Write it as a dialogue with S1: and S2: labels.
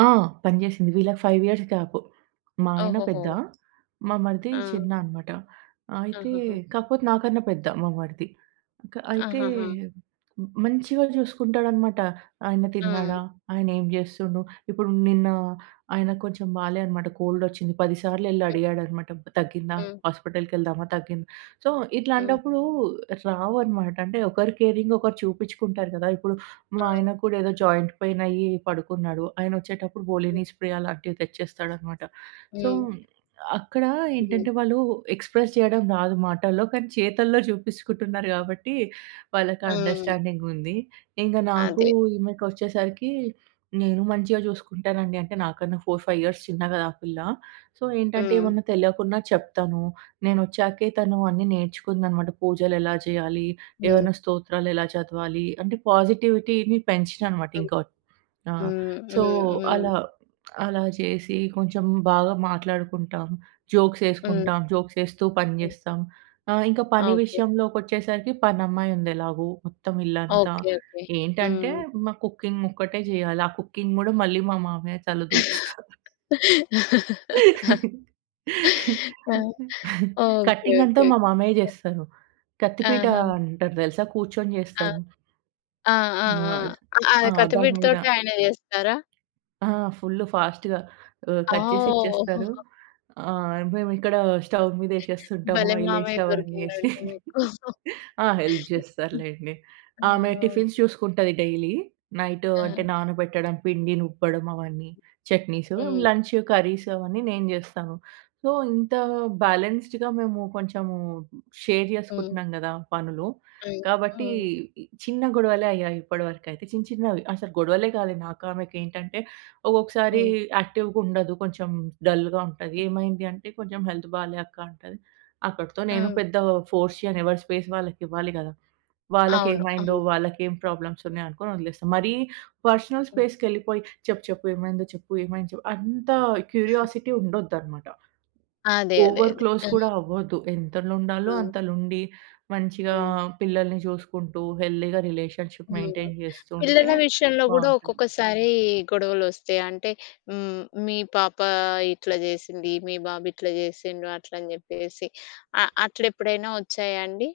S1: ఆ! పని చేసింది, వీళ్లకి 5 ఇయర్స్ గ్యాప్. మా ఆయన పెద్ద,
S2: ఓహోహో!
S1: మా మరిది
S2: ఆ!
S1: చిన్న అన్నమాట. అయితే
S2: ఆహహా!
S1: కాకపోతే నాకన్నా పెద్ద మా మరిది. క అయితే
S2: ఆహహా!
S1: మంచిగా చూసుకుంటాడన్నమాట. ఆయన
S2: ఆ!
S1: తిన్నాడా? ఆయనేం చేస్తున్నాడు? ఇప్పుడు నిన్న ఆయన కొంచెం బాలేదన్నమాట, కోల్డ్ వచ్చింది. పది సార్లు వెళ్లి
S2: హ్మ్.
S1: అడిగాడన్నమాట, "తగ్గిందా?
S2: హ్మ్.
S1: హాస్పిటల్‌కెళ్దామా? తగ్గిందా?" సో,
S2: హ్మ్.
S1: ఇట్లాంటప్పుడు రావన్నమాట. అంటే ఒకరు కేరింగ్ ఒకరు చూపించుకుంటారు కదా! ఇప్పుడు మా
S2: ఆ!
S1: ఆయన కూడా ఏదో జాయింట్ పైయినయ్యి పడుకున్నాడు. ఆయన వచ్చేటప్పుడు
S2: హ్మ్.
S1: వోలిని స్ప్రే అలాంటివి తెచ్చేస్తాడన్నమాట. సో,
S2: హ్మ్.
S1: అక్కడ
S2: హ్మ్.
S1: ఏంటంటే వాళ్లు ఎక్స్‌ప్రెస్ చేయడం రాదు మాటల్లో, కానీ చేతల్లో చూపించుకుంటున్నారు కాబట్టి, వాళ్లకి
S2: ఆ!
S1: అండర్‌స్టాండింగ్ ఉంది. ఇక నాకు,
S2: అదే.
S1: ఈమెకొచ్చేసరికి, నేను మంచిగా చూసుకుంటానండి. అంటే నాకన్నా 4, 5 ఇయర్స్ చిన్న గదా ఆ పిల్ల. సో, ఏంటంటే
S2: హ్మ్.
S1: ఏమన్నా తెలవకున్నా చెప్తాను. నేనొచ్చాకే తను అన్ని నేర్చుకుందన్నమాట. పూజలు ఎలా చేయాలి?
S2: హ్మ్.
S1: ఏమన్నా స్తోత్రాలు ఎలా చదవాలి? అంటే పాజిటివిటీని పెంచినన్నమాట
S2: హ్మ్.
S1: ఇంక ఒచ్ ఆ!
S2: హ్మ్.
S1: సో
S2: హ్మ్. హ్మ్.
S1: అలా, అలా చేసి, కొంచెం బాగా మాట్లాడుకుంటాం, జోక్స్
S2: హ్మ్.
S1: ఎసుకుంటాం, జోక్స్ వేస్తూ పని
S2: హ్మ్.
S1: చేస్తాం. ఆహ్, ఇంక పని
S2: ఓకే.
S1: విషయంలోకొచ్చేసరికి పనమ్మాయి ఉంది ఎలాగో. మొత్తం ఇల్లంతా.
S2: ఓకే. ఓకే.
S1: ఏంటంటే,
S2: హ్మ్.
S1: మా కుకింగ్ ఒక్కటే చేయాలి. ఆ కుకింగ్ కూడా మళ్లీ మా మామయ్య తల దూరుస్తారు.
S2: ఆ! ఓకే.
S1: కట్టింగంతా
S2: ఓకే.
S1: మా
S2: ఓకే.
S1: మామయ్య జేస్తారు. కత్తిపీట
S2: ఆహా!
S1: అంటారు తెలుసా కూర్చొని
S2: ఆ!
S1: జేస్తరు?
S2: ఆ! ఆ! ఆ!
S1: మస్త్
S2: ఆ
S1: ఆ! దాని మీద.
S2: కత్తి‌పీ‌టతోటే ఆయన చేస్తారా?
S1: ఆ! ఫుల్ ఫాస్ట్‌గా ఆహ్,
S2: ఆ!
S1: కట్ చేసి
S2: ఓహ్!
S1: ఇచ్చేస్తారు. ఆ! మేమిక్కడ స్టవ్ మీద వేసేస్తుంటాము,
S2: భలే
S1: ఆయిల్ వేసి
S2: మామయ్య
S1: అవన్నీ.
S2: దొరికిండండి మీకు!
S1: ఆ! హెల్ప్ చేస్తారులెండి.
S2: ఆ!
S1: ఆమె
S2: ఓహ్!
S1: టిఫిన్స్ చూసుకుంటుంది డైలీ. నైట్ అంటే
S2: ఆ!
S1: నానబెట్టడం, పిండి నూర్పడం, అవన్నీ, చట్నీసు.
S2: హ్మ్.
S1: లంచ్, కర్రీస్ అవన్నీ నేను చేస్తాను. సో, ఇంత బ్యాలెన్స్‌డ్‌గా మేము కొంచెము షేర్
S2: హ్మ్.
S1: చేసుకుంటున్నాం కదా! పనులు.
S2: హ్మ్.
S1: కాబట్టి
S2: హ్మ్.
S1: చిన్న గొడవలే అయ్యాయి ఇప్పటివరకైతే. చిన్న చిన్నవి అసలు గొడవలే కాలే నాకు ఆమెకి ఏంటంటే, ఒక్కొక్కసారి
S2: హ్మ్.
S1: యాక్టివ్‌గా ఉండదు. కొంచెం డల్‌గా ఉంటది. "ఏమైంది" అంటే, "కొంచెం హెల్త్ బాలే అక్క" అంటది. అక్కడితో నేను
S2: ఆ!
S1: పెద్దగా ఫోర్స్ చేయను. ఎవరి స్పేస్ వాళ్లకివ్వాలి గదా?
S2: అవును.
S1: వాళ్లకేమైందో,
S2: అవును.
S1: వాళ్లకేం ప్రాబ్లమ్స్ ఉన్నాయనుకొని వదిలేస్తా. మరీ పర్సనల్
S2: హ్మ్.
S1: స్పేస్‌కెళ్లిపోయి, "చెప్పు చెప్పు? ఏమైంది చెప్పు? ఏమైంది చెప్పు?" అంత క్యూరియాసిటీ ఉండొద్దన్నమాట.
S2: అదే. అదే.
S1: ఓవర్
S2: అదే.
S1: క్లోజ్ కూడా
S2: హ్మ్.
S1: అవ్వొద్దు. ఎంతలో ఉండాలో
S2: అవును.
S1: అంతలో ఉండి, మంచిగా
S2: హ్మ్.
S1: పిల్లల్ని చూసుకుంటూ, హెల్తీగా రిలేషన్‌షిప్
S2: హ్మ్.
S1: మెయింటెయిన్ చేస్తూ ఉంటే
S2: పిల్లల విషయంలో గూడా
S1: బావుంటుంది.
S2: ఒక్కొక్కసారి గొడవలొస్తాయి. అంటే హ్మ్. మీ పాప ఇట్లా చేసింది, మీ బాబు ఇట్లా చేసిండు, అట్లని చెప్పేసి. అ అట్లెప్పుడైనా వచ్చాయా అండి?